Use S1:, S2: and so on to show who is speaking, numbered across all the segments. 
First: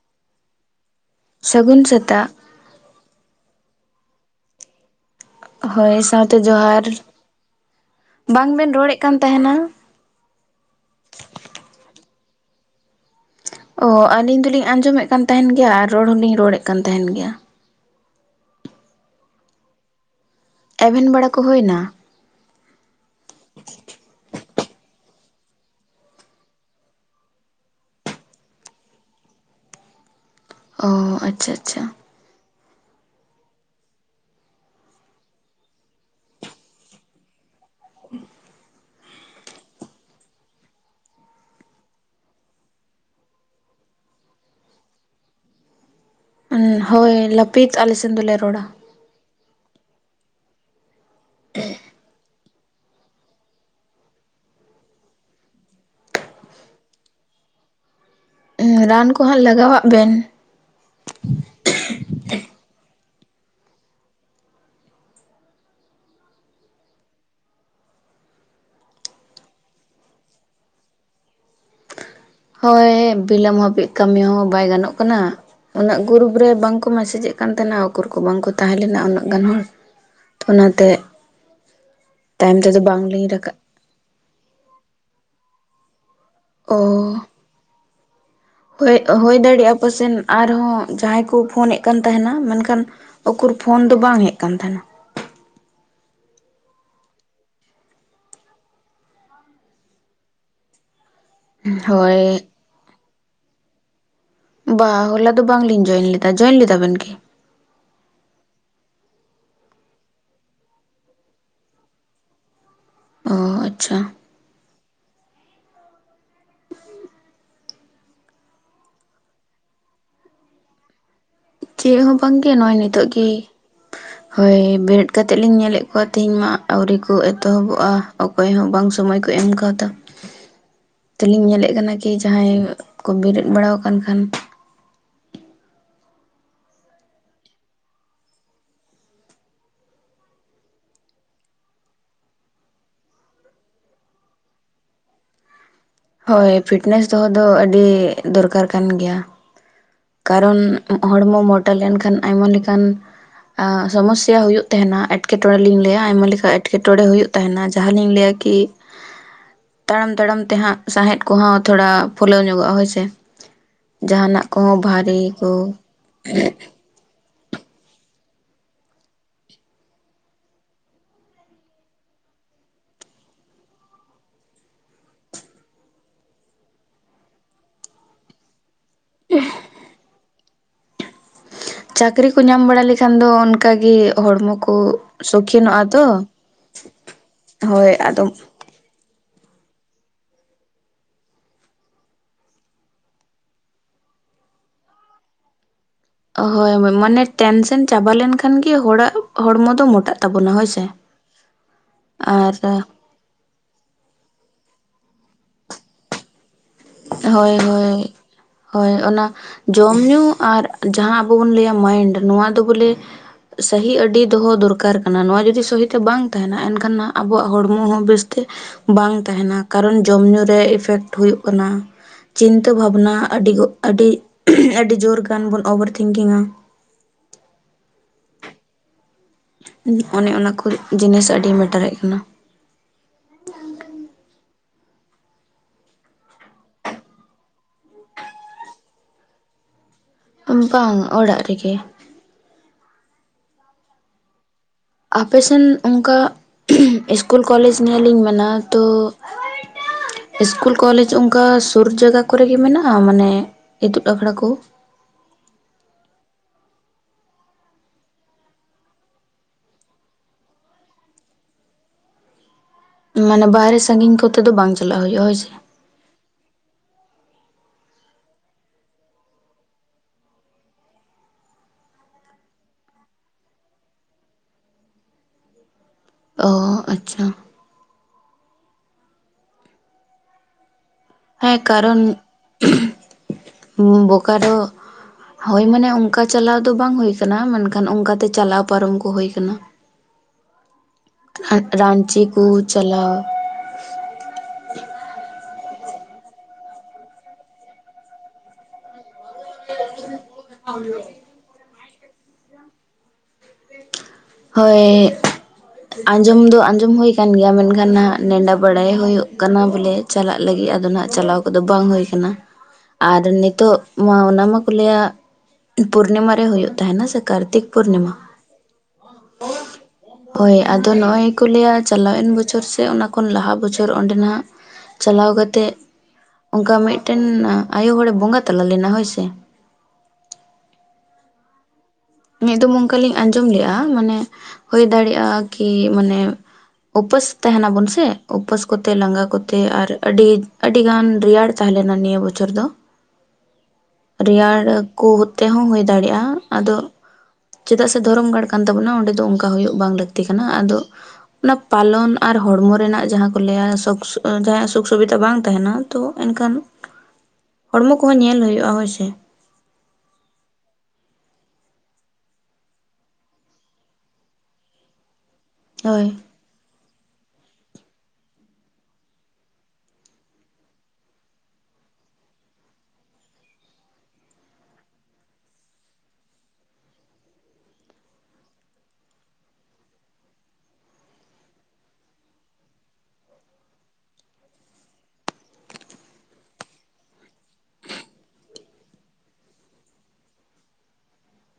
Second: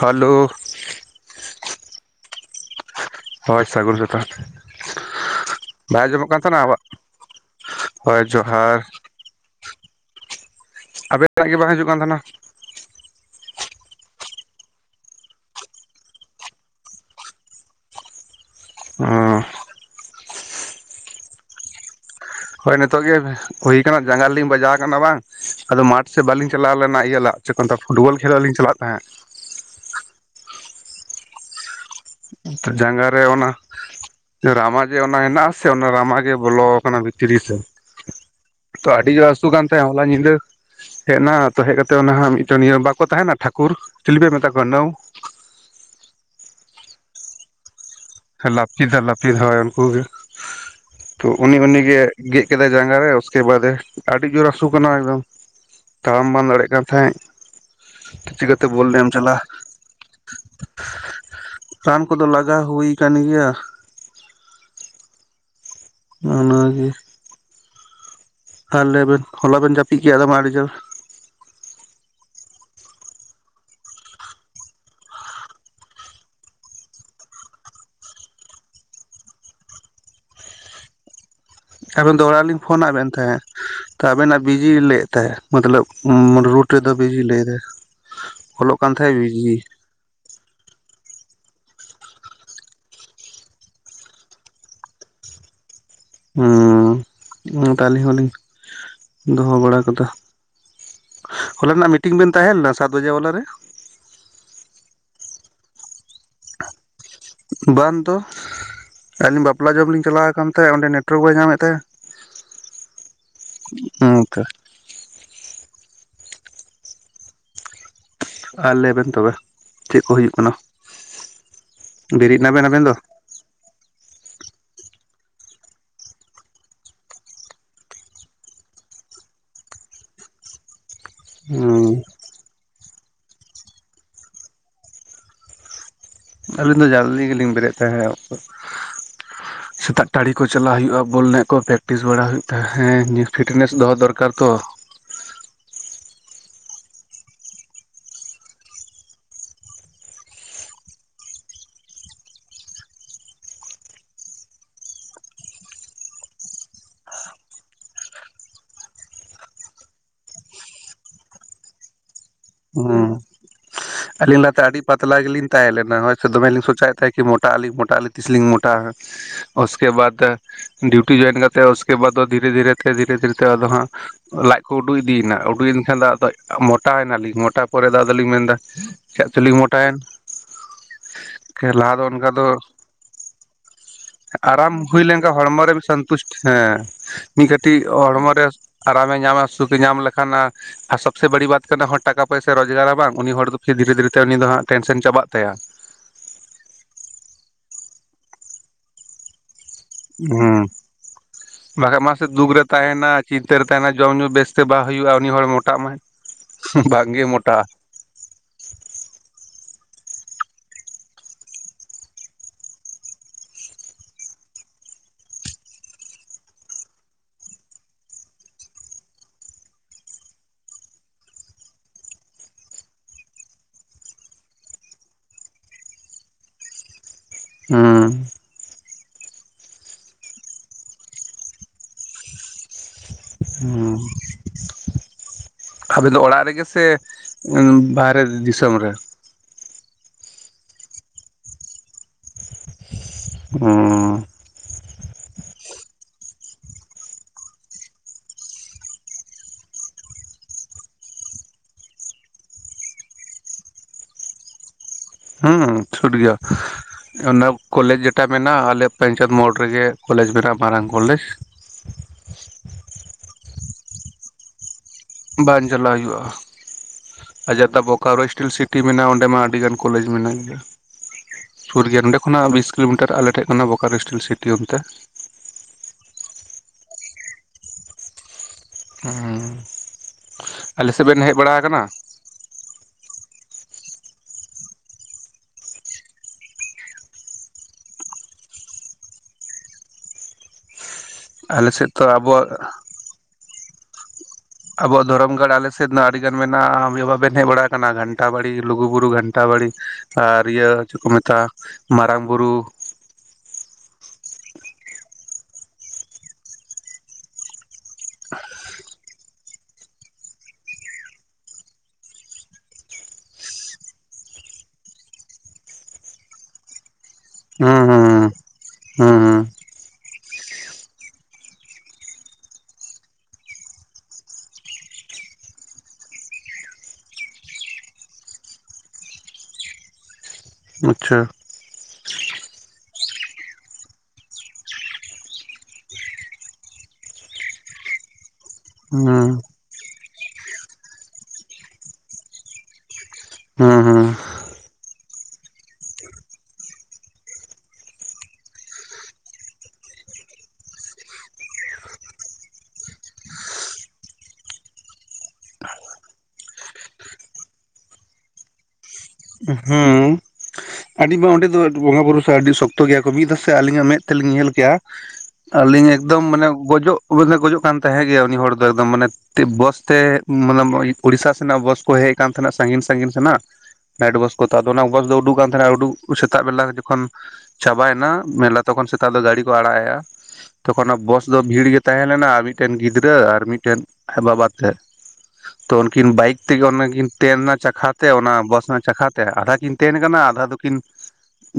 S1: Hello
S2: ᱥᱟᱹᱜᱩᱱ ᱥᱟᱛᱟᱜ
S1: ᱦᱳᱭ ᱥᱟᱹᱜᱩᱱ ᱥᱮᱛᱟᱜ!
S2: ᱦᱳᱭ
S1: ᱵᱟᱭ ᱟᱸᱡᱚᱢᱚᱜ
S2: ᱥᱟᱶᱛᱮ
S1: ᱠᱟᱱ ᱛᱟᱦᱮᱱᱟ ᱟᱵᱚᱣᱟᱜ
S2: ᱡᱚᱦᱟᱨ
S1: ᱦᱳᱭ
S2: ᱵᱟᱝᱵᱮᱱ
S1: ᱡᱚᱦᱟᱨ
S2: ᱨᱚᱲᱮᱫ ᱠᱟᱱ ᱛᱟᱦᱮ ᱸᱱᱟ?
S1: ᱟᱵᱮᱱ ᱴᱮᱟᱜ ᱜᱮ ᱵᱟᱝ ᱦᱤᱡᱩᱜ ᱠᱟᱱ ᱛᱟᱦᱮᱸᱱᱟ᱾
S2: ᱚ ᱟᱹᱞᱤᱧ ᱫᱚᱞᱤᱧ ᱟᱸᱡᱚᱢᱮᱫ ᱠᱟᱱ ᱛᱟᱦᱮᱸᱱ ᱜᱮᱭᱟ ᱟᱨ ᱨᱚᱲ ᱦᱚᱞᱤᱧ ᱨᱚᱲᱮᱫ ᱠᱟᱱ ᱛᱟᱦᱮᱸᱱ ᱜᱮᱭᱟ᱾
S1: ᱚᱦ
S2: ᱮᱵᱷᱮᱱ ᱵᱟᱲᱟ ᱠᱚ ᱦᱩᱭᱱᱟ?
S1: ᱦᱳᱭ ᱱᱤᱛᱚᱜ ᱜᱮ ᱦᱩᱭᱩ ᱟᱠᱟᱱᱟ ᱡᱟᱸᱜᱟ ᱨᱮᱞᱤᱧ ᱵᱟᱡᱟᱣ ᱟᱠᱟᱱᱟ ᱵᱟᱝ᱾ ᱟᱫᱚ ᱢᱟᱴᱷ ᱥᱮᱫ ᱵᱟᱞᱤᱧ ᱪᱟᱞᱟᱣ ᱞᱮᱱᱟ ᱤᱭᱟᱹ ᱞᱟ ᱪᱮᱫ ᱢᱮ ᱯᱷᱩᱴᱵᱚᱞ ᱠᱷᱮᱞᱳᱜ ᱞᱤᱧ ᱪᱟᱞᱟᱜ ᱛᱟᱦᱮᱸᱫ᱾
S2: ᱚ ᱟᱪᱪᱷᱟ ᱟᱪᱪᱷᱟ
S1: ᱡᱟᱸᱜᱟᱮ ᱚᱱᱟ ᱨᱟᱢᱟ ᱡᱮ ᱚᱱᱟ ᱦᱮᱱᱟᱜ ᱟᱥᱮ ᱚᱱᱟ ᱨᱟᱢᱟᱜ ᱜᱮ ᱵᱚᱞᱚ ᱠᱟᱱᱟ ᱵᱷᱤᱛᱨᱤ ᱥᱮᱱ ᱾ ᱛᱚ ᱟᱹᱰᱤ ᱡᱳᱨ ᱦᱟᱹᱥᱩ ᱠᱟᱱ ᱛᱟᱦᱮᱸᱼᱟ ᱦᱚᱞᱟ ᱧᱤᱫᱟᱹ ᱾ ᱦᱮᱡ ᱮᱱᱟ ᱛᱚ ᱦᱮᱡ ᱠᱟᱛᱮ ᱚᱱᱟ ᱦᱟᱸᱜ ᱢᱤᱫᱴᱮᱱ ᱱᱤᱭᱟᱹ ᱵᱟᱠᱚ ᱛᱟᱦᱮᱱᱟ ᱴᱷᱟᱠᱩᱨ, ᱪᱤᱞᱤ ᱯᱮ ᱢᱮᱛᱟ ᱠᱚᱣᱟ ᱱᱟᱹᱣ?
S2: ᱦᱳᱭ, ᱞᱟ ᱯᱤᱛ ᱟᱞᱮ ᱥᱮᱱ ᱫᱚᱞᱮ ᱨᱚᱲᱟ
S1: ᱞᱟᱹᱯᱤᱛᱟ ᱞᱟᱹᱯᱤᱛ ᱫᱚᱭ ᱩᱱᱠᱩ ᱜᱮ ᱛᱚ ᱩᱱᱤ ᱩᱱᱤ ᱜᱮ ᱾ ᱜᱮᱫ ᱠᱮᱫᱟᱭ ᱡᱟᱸᱜᱟ ᱨᱮ ᱩᱥᱠᱮ ᱵᱟᱫᱮ ᱟᱹᱰᱤ ᱡᱳᱨ ᱦᱟᱹᱥᱩ ᱠᱟᱱᱟ ᱮᱠᱫᱚᱢ ᱾ ᱛᱟᱲᱟᱢ ᱵᱟᱢ ᱫᱟᱲᱮᱭᱟᱜ ᱠᱟᱱ ᱛᱟᱦᱮᱸᱫ ᱪᱤᱠᱟᱹᱛᱮ ᱵᱚᱞ ᱮᱱᱮᱡ ᱮᱢ
S2: ᱨᱟᱱ ᱠᱚ
S1: ᱪᱟᱞᱟᱜᱼᱟ
S2: ᱦᱟᱸᱜ ᱞᱟᱜᱟᱣᱟᱜ ᱵᱮᱱ
S1: ᱾ ᱨᱟᱱ ᱠᱚᱫᱚ ᱞᱟᱜᱟ ᱦᱩᱭ ᱠᱟᱱ ᱜᱮᱭᱟ ᱾ ᱚᱱᱟᱜᱮ ᱛᱟᱦᱚᱞᱮ ᱵᱮᱱ ᱦᱚᱞᱟ ᱵᱮᱱ ᱡᱟᱹᱯᱤᱫ ᱠᱮᱫ ᱟᱫ ᱢᱟ ᱟᱹᱰᱤ ᱡᱟᱞ
S2: ᱦᱳᱭ ᱵᱤᱞᱟᱹᱢ ᱦᱟᱹᱵᱤᱡᱽ ᱠᱟᱹᱢᱤ ᱦᱚᱸ ᱵᱟᱭ ᱜᱟᱱᱚᱜ ᱠᱟᱱᱟ᱾ ᱩᱱᱟᱹᱜ ᱜᱨᱩᱯ ᱨᱮ ᱵᱟᱝᱠᱚ ᱢᱮᱥᱮᱡᱮᱫ ᱠᱟᱱ ᱛᱟᱦᱮᱱᱟ ᱩᱠᱩᱨ ᱠᱚ ᱵᱟᱝᱠᱚ ᱛᱟᱦᱮᱸ ᱞᱮᱱᱟ ᱩᱱᱟᱹᱜ ᱜᱟᱱ ᱦᱚᱲ ᱾ ᱚᱱᱟᱛᱮ ᱾
S1: ᱟᱵᱮᱱ ᱫᱚ ᱚᱲᱟᱜ ᱨᱮ ᱞᱤᱧ ᱯᱷᱳᱱᱟᱫ ᱵᱮᱱ ᱛᱟᱦᱮᱸᱫ
S2: ᱨᱟᱠᱟᱵ
S1: ᱛᱚ ᱟᱵᱮᱱᱟᱜ ᱵᱤᱡᱤ ᱞᱟᱹᱭ ᱮᱫ ᱛᱟᱦᱮᱸᱫ ᱢᱚᱛᱞᱚᱵ ᱨᱩᱴ ᱫᱚ
S2: ᱚ
S1: ᱵᱤᱡᱤ ᱞᱟᱹᱭ
S2: ᱦᱳᱭ, ᱦᱩᱭ ᱫᱟᱲᱮᱭᱟᱜᱼᱟ ᱯᱟᱥᱮᱱ ᱟᱨᱦᱚᱸ ᱡᱟᱦᱟᱸᱭ ᱠᱚ ᱯᱷᱳᱱᱮᱫ ᱠᱟᱱ ᱛᱟᱦᱮᱱᱟ ᱾ ᱢᱮᱱᱠᱷᱟᱱ ᱩᱠᱩᱨ ᱯᱷᱳᱱ ᱫᱚ ᱵᱟᱝ ᱦᱮᱡ ᱟᱠᱟᱱ ᱛᱟᱦᱮᱱᱟ ᱾
S1: ᱦᱩᱸ ᱚᱱᱟ ᱛᱮ ᱟᱹᱞᱤᱧ ᱦᱚᱞᱤᱧ ᱫᱚᱦᱚ ᱵᱟᱲᱟ ᱟᱠᱟᱫᱟ ᱾ ᱦᱚᱞᱟ ᱨᱮᱱᱟᱜ ᱢᱤᱴᱤᱝ
S2: ᱦᱳᱭ
S1: ᱵᱮᱱ ᱛᱟᱦᱮᱸᱞᱮᱱᱟ ᱥᱟᱛ ᱵᱟᱡᱮ ᱵᱟᱞᱟᱨᱮ ᱾
S2: ᱵᱟᱝ ᱦᱚᱞᱟ ᱫᱚ ᱵᱟᱝᱞᱤᱧ ᱡᱚᱭᱮᱱ ᱞᱮᱫᱟ ᱾ ᱡᱚᱭᱮᱱ ᱞᱮᱫᱟ ᱵᱮᱱ ᱠᱤ?
S1: ᱵᱟᱝ ᱛᱚ ᱾ ᱟᱹᱞᱤᱧ ᱵᱟᱯᱞᱟ ᱡᱚᱢ ᱞᱤᱧ ᱪᱟᱞᱟᱣ ᱟᱠᱟᱱ ᱛᱟᱦᱮᱸ, ᱚᱸᱰᱮ ᱱᱮᱴᱳᱣᱟᱨᱠ ᱵᱟᱭ ᱧᱟᱢᱮᱫ ᱛᱟᱦᱮᱸ ᱾
S2: ᱚ ᱟᱪᱪᱷᱟ
S1: ᱚᱝᱠᱟ ᱾ ᱟᱨ ᱞᱟᱹᱭ ᱵᱮᱱ ᱛᱚᱵᱮ, ᱪᱮᱫ ᱠᱚ ᱦᱩᱭᱩᱜ ᱠᱟᱱᱟ?
S2: ᱪᱮᱫ ᱦᱚᱸ
S1: ᱵᱮᱨᱮᱫ
S2: ᱵᱟᱝᱜᱮ
S1: ᱮᱱᱟᱵᱮᱱ
S2: ᱱᱚᱜᱼᱚᱭ
S1: ᱟᱵᱮᱱ ᱫᱚ
S2: ᱱᱤᱛᱚᱜ ᱜᱮ,
S1: [inaudible]
S2: ᱦᱳᱭ ᱵᱮᱨᱮᱫ ᱠᱟᱛᱮᱫ ᱞᱤᱧ ᱧᱮᱞᱮᱫ ᱠᱚᱣᱟ, ᱛᱮᱦᱤᱧ ᱢᱟ ᱟᱹᱣᱨᱤ ᱠᱚ ᱮᱛᱚᱦᱚᱵᱚᱜᱼᱟ ᱾ ᱚᱠᱚᱭ ᱦᱚᱸ ᱵᱟᱝ ᱥᱚᱢᱚᱭ ᱠᱚ ᱮᱢ ᱠᱟᱣᱫᱟ ᱾
S1: [inaudible]
S2: ᱛᱮ ᱞᱤᱧ ᱧᱮᱞᱮᱫ
S1: ᱦᱩᱸ
S2: ᱠᱟᱱᱟ ᱠᱤ ᱡᱟᱦᱟᱸᱭ ᱠᱚ ᱵᱮᱨᱮᱫ ᱵᱟᱲᱟ ᱟᱠᱟᱱ ᱠᱷᱟᱱ,
S1: ᱟᱹᱞᱤᱧ ᱫᱚ ᱡᱚᱞᱫᱤ ᱜᱮᱞᱤᱧ ᱵᱮᱨᱮᱫ ᱛᱟᱦᱮᱸᱜ ᱾ ᱥᱮᱛᱟᱜ ᱴᱟᱹᱲᱤ ᱠᱚ ᱪᱟᱞᱟᱜ ᱦᱩᱭᱩᱜᱼᱟ, ᱵᱚᱞ ᱮᱱᱮᱡ ᱠᱚ ᱯᱨᱮᱠᱴᱤᱥ ᱵᱟᱲᱟ ᱦᱩᱭᱩᱜ ᱛᱟᱦᱮᱸ ᱯᱷᱤᱴᱱᱮᱥ ᱫᱚᱦᱚ ᱫᱚᱨᱠᱟᱨ ᱛᱚ ᱾
S2: ᱦᱳᱭ, ᱯᱷᱤᱴᱱᱮᱥ ᱫᱚᱦᱚ ᱫᱚ ᱟᱹᱰᱤ ᱫᱚᱨᱠᱟᱨ ᱠᱟᱱ ᱜᱮᱭᱟ ᱾ ᱠᱟᱨᱚᱱ ᱦᱚᱲᱢᱚ ᱢᱳᱴᱟ ᱞᱮᱱᱠᱷᱟᱱ ᱟᱭᱢᱟ ᱞᱮᱠᱟᱱ, ᱟ ᱥᱚᱢᱚᱥᱥᱟ ᱦᱩᱭᱩᱜ ᱛᱟᱦᱮᱱᱟ ᱟᱨ ᱮᱴᱠᱮᱴᱚᱬᱮ ᱞᱤᱧ ᱞᱟᱹᱭᱟ, ᱟᱭᱢᱟ ᱞᱮᱠᱟ ᱮᱴᱠᱮᱴᱚᱬᱮ ᱦᱩᱭᱩᱜ ᱛᱟᱦᱮᱱᱟ ᱡᱟᱦᱟᱸ ᱞᱤᱧ ᱞᱟᱹᱭᱟ ᱠᱤ,
S1: [inaudible]
S2: ᱛᱟᱲᱟᱢ ᱛᱟᱲᱟᱢ ᱛᱮ ᱦᱟᱸᱜ ᱥᱟᱸᱦᱮᱫ ᱠᱚᱦᱚᱸ ᱛᱷᱚᱲᱟ ᱯᱷᱩᱞᱟᱹᱣ ᱧᱚᱜᱚᱜᱼᱟ ᱦᱳᱭᱥᱮ
S1: ᱦᱩᱸ
S2: ᱾
S1: ᱟᱹᱞᱤᱧ ᱞᱟᱦᱟᱛᱮ ᱟᱹᱰᱤ ᱯᱟᱛᱞᱟ ᱜᱮᱞᱤᱧ ᱛᱟᱦᱮᱸ ᱞᱮᱱᱟ ᱦᱳᱭ ᱥᱮ ᱫᱚᱢᱮ ᱞᱤᱧ ᱥᱳᱪᱟᱣᱮᱫ ᱛᱟᱦᱮᱸᱱᱟ ᱠᱤ ᱢᱚ ᱴᱟᱜ ᱟᱞᱤ ᱢᱚᱴᱟᱜ ᱟᱞᱤ ᱛᱤᱥᱞᱤᱝ ᱢᱚᱴᱟᱜᱼᱟ᱾ ᱩᱥᱠᱮ ᱵᱟᱫ ᱰᱤᱭᱩᱴᱤ ᱡᱟᱭᱮᱱ ᱠᱟᱛᱮ ᱩᱥᱠᱮ ᱵᱟᱫ ᱫᱷᱤᱨᱮ ᱫᱷᱤᱨᱮ ᱛᱮ ᱫᱷᱤᱨᱮ ᱫᱷᱤᱨᱮ ᱛᱮ, ᱟᱫᱚ ᱦᱟᱸᱜᱼᱼ ᱞᱟᱡ ᱠᱚ ᱩᱰᱩ ᱤᱫᱤᱭᱮᱱᱟ, ᱩᱰᱩᱮᱱ ᱠᱷᱟᱱ ᱫᱚ ᱟᱫᱚ ᱢᱚᱴᱟᱭᱮᱱᱟᱞᱤᱧ, ᱢᱚᱴᱟ ᱯᱚᱨᱮ ᱫᱚ ᱟᱫᱚᱞᱤᱧ ᱢᱮᱱ ᱮᱫᱟ ᱪᱟ ᱪᱚ ᱞᱤᱧ ᱢᱚᱴᱟᱭᱮᱱ ᱾ ᱞᱟᱦᱟ ᱫᱚ
S2: ᱪᱟᱹᱠᱨᱤ
S1: ᱚᱱᱠᱟ
S2: ᱠᱚ
S1: ᱫᱚ
S2: ᱧᱟᱢ ᱵᱟᱲᱟ ᱞᱮᱠᱷᱟᱱ ᱫᱚ ᱚᱱᱠᱟᱜᱮ ᱦᱚᱲᱢᱚ
S1: ᱟᱨᱟᱢ
S2: ᱠᱚ
S1: ᱦᱩᱭ ᱞᱮᱱᱠᱷᱟᱱ ᱦᱚᱲᱢᱚ ᱨᱮ
S2: ᱥᱚᱠᱷᱤᱱᱚᱜᱼᱟ ᱛᱚ
S1: ᱥᱚᱱᱛᱩᱥᱴ ᱦᱮᱸ, ᱢᱤᱫ ᱠᱟᱹᱴᱤᱡ
S2: ᱦᱳᱭ ᱟᱫᱚ
S1: ᱦᱚᱲᱢᱚ ᱨᱮ ᱟᱨᱟᱢᱮ ᱧᱟᱢᱟ, ᱥᱩᱠᱮ ᱧᱟᱢ ᱞᱮᱠᱷᱟᱱ ᱟᱨ ᱥᱚᱵᱮ ᱵᱟᱹᱲᱤ ᱵᱟᱛ ᱠᱟᱱᱟ ᱦᱚᱲ ᱴᱟᱠᱟ ᱯᱚᱭᱥᱟ ᱨᱳᱡᱽᱜᱟᱨᱟ ᱵᱟᱝ ᱩᱱᱤ ᱦᱚᱲ ᱫᱚ, ᱫᱷᱤᱨᱮ ᱫᱷᱤᱨᱮ ᱛᱮ ᱩᱱᱤ ᱫᱚ ᱦᱟᱸᱜ ᱴᱮᱱᱥᱮᱱ ᱪᱟᱵᱟᱜ ᱛᱟᱭᱟ ᱾
S2: ᱦᱳᱭ, ᱢᱟᱱᱮ ᱴᱮᱱᱥᱮᱱ ᱪᱟᱵᱟ ᱞᱮᱱ ᱠᱷᱟᱱ ᱜᱮ ᱦᱚᱲᱟᱜ ᱦᱚᱲᱢᱚ ᱫᱚ ᱢᱚᱴᱟ ᱾
S1: ᱦᱮᱸ, ᱵᱟᱠᱷᱟᱡ ᱢᱟᱥᱮ ᱫᱩᱠ
S2: ᱟᱨ
S1: ᱨᱮ ᱛᱟᱦᱮᱱᱟ, ᱪᱤᱱᱛᱟᱹᱨ ᱨᱮ ᱛᱟᱦᱮᱱᱟ, ᱡᱚᱢ ᱧᱩ ᱵᱮᱥᱛᱮ ᱵᱟᱟᱭ ᱦᱩᱭᱩᱜᱼᱟ, ᱩᱱᱤ ᱦᱚᱲ ᱢᱚᱴᱟᱜ ᱢᱟᱭ ᱾
S2: ᱦᱳᱭ ᱦᱳᱭ ᱾ ᱦᱳᱭ ᱚᱱᱟ ᱡᱚᱢ ᱧᱩ ᱟᱨ ᱡᱟᱦᱟᱸ ᱟᱵᱚ ᱵᱚᱱ ᱞᱟᱹᱭᱟ ᱢᱟᱭᱤᱱᱰ ᱱᱚᱣᱟ ᱫᱚ ᱵᱚᱞᱮ ᱼᱼ ᱥᱟᱹᱦᱤ ᱟᱹᱰᱤ ᱫᱚᱦᱚ ᱫᱚᱨᱠᱟᱨ ᱠᱟᱱᱟ ᱱᱚᱣᱟ ᱡᱩᱫᱤ ᱥᱟᱹᱦᱤᱛᱮ ᱵᱟᱝ ᱛᱟᱦᱮᱱᱟ ᱮᱱᱠᱷᱟᱱ ᱟᱵᱚᱣᱟᱜ ᱦᱚᱲᱢᱚ ᱦᱚᱸ ᱵᱮᱥᱛᱮ ᱼᱼ ᱵᱟᱝ ᱛᱟᱦᱮᱱᱟ ᱠᱟᱨᱚᱱ ᱡᱚᱢ ᱧᱩ ᱨᱮ ᱤᱯᱷᱮᱠᱴ ᱦᱩᱭᱩᱜ ᱠᱟᱱᱟ ᱾ ᱪᱤᱱᱛᱟᱹ ᱵᱷᱟᱵᱽᱱᱟ ᱟᱹᱰᱤ ᱜᱚᱜ ᱟᱹᱰᱤ ᱟᱹᱰᱤ ᱡᱳᱨᱜᱟᱱ ᱵᱚᱱ ᱚᱵᱷᱟᱨ ᱛᱷᱤᱝᱠᱤᱝᱼᱟ ᱾
S1: ᱦᱮᱸ ᱾
S2: ᱚᱱᱮ ᱚᱱᱟ ᱠᱚ ᱡᱤᱱᱤᱥ ᱟᱹᱰᱤ ᱢᱮᱴᱟᱨᱮᱫ ᱠᱟᱱᱟ ᱾
S1: ᱦᱩᱸᱼᱼ ᱟᱵᱮᱱ ᱫᱚ ᱚᱲᱟᱜ ᱨᱮᱜᱮ ᱥᱮ ᱵᱟᱨᱦᱮ ᱫᱤᱥᱚᱢ ᱨᱮ?
S2: ᱵᱟᱝ ᱚᱲᱟᱜ ᱨᱮᱜᱮ ᱾
S1: ᱚᱸᱻ ᱾
S2: ᱟᱯᱮ ᱥᱮᱱ ᱚᱱᱠᱟ ᱤᱥᱠᱩᱞ ᱠᱚᱞᱮᱡᱽ ᱱᱤᱭᱮᱞᱤᱧ ᱢᱮᱱᱟ ᱛᱚ ᱼᱼ ᱤᱥᱠᱩᱞ ᱠᱚᱞᱮᱡᱽ ᱚᱱᱠᱟ ᱥᱩᱨ ᱡᱟᱜᱟ ᱠᱚᱨᱮᱜᱮ ᱢᱮᱱᱟᱜᱼᱟ ᱢᱟᱱᱮ ᱤᱛᱩᱱ ᱟᱠᱷᱲᱟ ᱠᱚ?
S1: ᱦᱮᱸᱼᱼ ᱥᱩᱴ ᱜᱮᱭᱟ ᱚᱱᱟ ᱠᱚᱞᱮᱡᱽ ᱡᱮᱴᱟ ᱢᱮᱱᱟᱜᱼᱟ ᱟᱞᱮ ᱯᱚᱧᱪᱟᱭᱮᱛ ᱢᱳᱲ ᱨᱮᱜᱮ ᱠᱚᱞᱮᱡᱽ ᱢᱮᱱᱟᱜᱼᱟ ᱢᱟᱨᱟᱝ ᱠᱚᱞᱮᱡᱽ ᱾
S2: ᱢᱟᱱᱮ ᱵᱟᱦᱨᱮ ᱥᱟᱺᱜᱤᱧ ᱠᱚᱛᱮ ᱫᱚ ᱵᱟᱝ ᱪᱟᱞᱟᱜ ᱼᱼ
S1: ᱵᱟᱝ ᱪᱟᱞᱟᱣ ᱦᱩᱭᱩᱜᱼᱟ ᱾ ᱟᱡᱟᱛᱟ ᱵᱳᱠᱟᱨᱳ ᱤᱥᱴᱤᱞ ᱥᱤᱴᱤ ᱢᱮᱱᱟᱜᱼᱟ ᱚᱸᱰᱮ ᱢᱟ ᱟᱹᱰᱤᱜᱟᱱ ᱠᱚᱞᱮᱡᱽ ᱢᱮᱱᱟᱜ ᱾ ᱥᱩᱨ ᱜᱮᱭᱟ ᱱᱚᱰᱮ ᱠᱷᱚᱱᱟᱜ ᱵᱤᱥ ᱠᱤᱞᱳᱢᱤᱴᱟᱨ ᱟᱞᱮ ᱴᱷᱮᱡ ᱠᱷᱚᱱᱟᱜ ᱵᱳᱠᱟᱨᱳ ᱤᱥᱴᱤᱞ ᱥᱤᱴᱤ ᱚᱱᱛᱮ ᱾
S2: ᱚ ᱟᱪᱪᱷᱟ ᱾
S1: ᱦᱮᱸ ᱾ ᱟᱞᱮ ᱥᱮᱡ ᱵᱮᱱ ᱦᱮᱡ ᱼᱼ
S2: ᱦᱮᱸ ᱠᱟᱨᱚᱱ ᱼᱼ
S1: [inaudible]
S2: ᱵᱳᱠᱟᱨᱳ ᱼᱼ ᱦᱳᱭ ᱢᱟᱱᱮ ᱚᱱᱠᱟ ᱪᱟᱞᱟᱣ ᱫᱚ ᱵᱟᱝ ᱦᱩᱭ ᱠᱟᱱᱟ ᱢᱮᱱᱠᱷᱟᱱ ᱚᱱᱠᱟᱛᱮ ᱪᱟᱞᱟᱣ ᱯᱟᱨᱚᱢ ᱠᱚ ᱦᱩᱭ ᱠᱟᱱᱟ ᱾
S1: ᱟᱞᱮ ᱥᱮᱫ ᱛᱚ
S2: ᱨᱟᱱᱪᱤ ᱠᱚ
S1: ᱟᱵᱚᱣᱟᱜ
S2: ᱪᱟᱞᱟᱣ ᱾
S1: ᱟᱵᱚᱣᱟᱜ ᱫᱷᱚᱨᱚᱢ ᱜᱟᱲ ᱟᱞᱮᱥᱮᱫ ᱫᱚ ᱟᱹᱰᱤ ᱜᱟᱱ ᱢᱮᱱᱟᱜᱼᱟ ᱟᱵᱤᱱ ᱵᱟᱵᱮᱱ ᱦᱮᱡ ᱵᱟᱲᱟ ᱟᱠᱟᱱᱟ ᱜᱷᱟᱱᱴᱟ ᱵᱟᱲᱤ ᱞᱩᱜᱩ ᱵᱩᱨᱩ ᱼᱼ ᱴᱟ ᱵᱟᱲᱤ ᱟᱨ ᱤᱭᱟᱹ ᱪᱮᱫ ᱠᱚ ᱢᱮᱛᱟᱜᱼᱟ ᱢᱟᱨᱟᱝ ᱵᱩᱨᱩ ᱾
S2: ᱦᱳᱭ ᱼᱼ ᱟᱸᱡᱚᱢ ᱫᱚ ᱟᱸᱡᱚᱢ ᱦᱩᱭ ᱠᱟᱱ ᱜᱮᱭᱟ ᱢᱮᱱᱠᱷᱟᱱ ᱦᱟᱸᱜ ᱱᱮᱰᱟ ᱵᱟᱲᱟᱭ ᱦᱩᱭᱩᱜ ᱠᱟᱱᱟ ᱵᱚᱞᱮ ᱼᱼ ᱪᱟᱞᱟᱜ ᱞᱟᱹᱜᱤᱫ ᱟᱫᱚ ᱱᱟᱜ ᱪᱟᱞᱟᱣ ᱠᱚᱫᱚ ᱵᱟᱝ ᱦᱩᱭ ᱠᱟᱱᱟ ᱾ ᱟᱨ ᱱᱤᱛᱚᱜ ᱢᱟ ᱚᱱᱟ ᱢᱟᱠᱚ ᱞᱟᱹᱭᱟ ᱯᱩᱨᱱᱤᱢᱟ ᱨᱮ ᱦᱩᱭᱩᱜ ᱛᱟᱦᱮᱱᱟ ᱥᱮ ᱼᱼ ᱠᱟᱨᱛᱤᱠ ᱯᱩᱨᱱᱤᱢᱟ ᱾
S1: ᱦᱩᱸ ᱦᱩᱸ ᱦᱩᱸ ᱾
S2: ᱦᱳᱭ ᱟᱫᱚ ᱱᱚᱜᱚᱭ ᱠᱚ ᱞᱟᱹᱭᱟ ᱪᱟᱞᱟᱣ ᱮᱱ ᱵᱚᱪᱷᱚᱨ ᱥᱮ ᱚᱱᱟ ᱠᱷᱚᱱ ᱞᱟᱦᱟ ᱵᱚᱪᱷᱚᱨ ᱚᱸᱰᱮ ᱱᱟᱦᱟᱜ ᱼᱼ ᱪᱟᱞᱟᱣ ᱠᱟᱛᱮᱫ ᱚᱱᱠᱟ ᱢᱤᱫᱴᱮᱱ ᱟᱭᱳ ᱦᱚᱲᱮ ᱵᱚᱸᱜᱟ ᱛᱟᱞᱟ ᱞᱮᱱᱟ ᱦᱳᱭᱥᱮ?
S1: ᱟᱪᱪᱷᱟ ᱾
S2: ᱢᱤᱫ ᱫᱷᱚᱢ ᱚᱱᱠᱟ ᱞᱤᱧ ᱟᱸᱡᱚᱢ ᱞᱮᱜᱼᱟ ᱢᱟᱱᱮ ᱦᱩᱭ ᱫᱟᱲᱮᱭᱟᱜᱼᱟ ᱠᱤ ᱢᱟᱱᱮ ᱼᱼ ᱩᱯᱟᱹᱥ ᱛᱟᱦᱮᱱᱟᱵᱚᱱ ᱥᱮ ᱩᱯᱟᱹᱥ ᱠᱚᱛᱮ ᱞᱟᱸᱜᱟ
S1: ᱦᱩᱸ
S2: ᱠᱚᱛᱮ ᱟᱨ ᱼᱼ ᱟᱹᱰᱤ ᱟᱹᱰᱤ ᱜᱟᱱ ᱨᱮᱭᱟᱲ ᱛᱟᱦᱮᱸ ᱞᱮᱱᱟ ᱱᱤᱭᱟᱹ ᱵᱚᱪᱷᱚᱨ ᱫᱚ ᱾
S1: ᱦᱩᱸ ᱦᱩᱸ᱾
S2: ᱨᱮᱭᱟᱲ ᱠᱚ ᱛᱮᱦᱚᱸ ᱦᱩᱭ ᱫᱟᱲᱮᱜᱼᱟ ᱟᱫᱚ ᱼᱼ ᱪᱮᱫᱟᱜ ᱥᱮ ᱫᱷᱚᱨᱚᱢ ᱜᱟᱲ ᱠᱟᱱ ᱛᱟᱵᱚᱱᱟ ᱚᱸᱰᱮ ᱫᱚ ᱚᱱᱠᱟ ᱦᱩᱭᱩᱜ ᱵᱟᱝ ᱞᱟᱹᱠᱛᱤ ᱠᱟᱱᱟ ᱟᱫᱚ ᱼᱼ ᱚᱱᱟ ᱯᱟᱞᱚᱱ ᱟᱨ ᱦᱚᱲᱢᱚ ᱨᱮᱱᱟᱜ ᱡᱟᱦᱟᱸ ᱠᱚ ᱞᱟᱹᱭᱟ ᱡᱟᱦᱟᱸᱭᱟᱜ ᱥᱩᱠ ᱥᱩᱵᱤᱫᱷᱟ ᱵᱟᱝ ᱛᱟᱦᱮᱱᱟ ᱼᱼ ᱛᱚ ᱮᱱᱠᱷᱟᱱ ᱼᱼ
S1: [inaudible]
S2: ᱦᱚᱲᱢᱚ ᱠᱚᱦᱚᱸ ᱧᱮᱞ ᱦᱩᱭᱩᱜᱼᱟ ᱦᱳᱭ ᱥᱮ?
S1: ᱦᱩᱸ ᱟᱹᱰᱤ ᱵᱚᱸ ᱚᱱᱰᱮ ᱫᱚ ᱵᱚᱸᱜᱟ ᱵᱩᱨᱩ ᱟᱹᱰᱤ ᱥᱚᱠᱛᱚ ᱜᱮᱭᱟ ᱠᱩ ᱢᱤᱫ ᱫᱷᱟᱣ ᱥᱮ ᱟᱹᱞᱤᱧᱟᱜ ᱢᱮᱫ ᱛᱮᱞᱤᱧ ᱧᱮᱞ ᱠᱮᱜ-ᱟ ᱟᱞᱤᱧ
S2: ᱦᱳᱭ
S1: ᱮᱠᱫᱚᱢ ᱢᱟᱱᱮ ᱜᱚᱡᱚᱜ ᱩᱱᱤ ᱫᱚᱭ ᱜᱚᱡᱚᱜ ᱠᱟᱱ ᱛᱟᱦᱮᱸ ᱜᱮᱭᱟ ᱩᱱᱤ ᱦᱚᱲ ᱫᱚ ᱮᱠᱫᱚᱢ ᱢᱟᱱᱮ ᱢᱤᱫᱴᱮᱱ ᱵᱚᱥᱛᱮ ᱢᱞᱟ. ᱵ ᱩᱲᱤᱥᱥᱟ ᱥᱮᱱᱟᱜ ᱵᱟᱥ ᱠᱚ ᱦᱮᱡ ᱠᱟᱱ ᱛᱟᱦᱮᱸᱱᱟ ᱥᱟᱺᱜᱤᱧ ᱥᱟᱺᱜᱤᱧ ᱥᱮᱱᱟᱜ ᱱᱟᱭᱤᱴ ᱵᱚᱥ ᱠᱚ ᱫᱚ ᱚᱱᱟ ᱵᱚᱥ ᱫᱚ ᱩᱰᱩᱠᱟᱱ ᱩᱰᱩᱠ ᱥᱮᱛᱟᱜ ᱵᱮᱞᱟ ᱡᱚᱠᱷᱚᱱ ᱪᱟᱵᱟᱭᱮᱱᱟ ᱢᱮᱞᱟ ᱛᱚᱠᱷᱚᱱ ᱥᱮᱛᱟᱜ ᱫᱚ ᱜᱟᱹᱰᱤ ᱠᱚ ᱟᱲᱟᱜ ᱮᱭᱟ ᱛᱚᱠᱷᱚᱱ ᱵᱚᱥ ᱫᱚ ᱵᱷᱤᱲ ᱜᱮ ᱛᱟᱦᱮᱸ ᱞᱮᱱᱟ ᱟᱨ ᱢᱤᱫᱴᱮᱱ ᱜᱤᱫᱽᱨᱟᱹ ᱟᱨ ᱢᱤᱫᱴᱮᱱ ᱟᱡ ᱵᱟᱵᱟ ᱛᱮᱫ ᱛᱚ ᱩᱱᱠᱤᱱ ᱵᱟᱭᱤᱠ ᱛᱮᱜᱮ ᱚᱱᱟᱠᱤᱱ ᱛᱮᱱ ᱮᱱᱟ ᱪᱟᱠᱷᱟᱛᱮ ᱚᱱᱟ ᱵᱟᱥ ᱨᱮᱱᱟᱜ ᱪᱟᱠᱷᱟᱛᱮ ᱟᱫᱷᱟ ᱠᱤᱱ ᱛᱮᱱ ᱟᱠᱟᱱᱟ ᱟᱫᱷᱟ ᱫᱚᱠᱤᱱ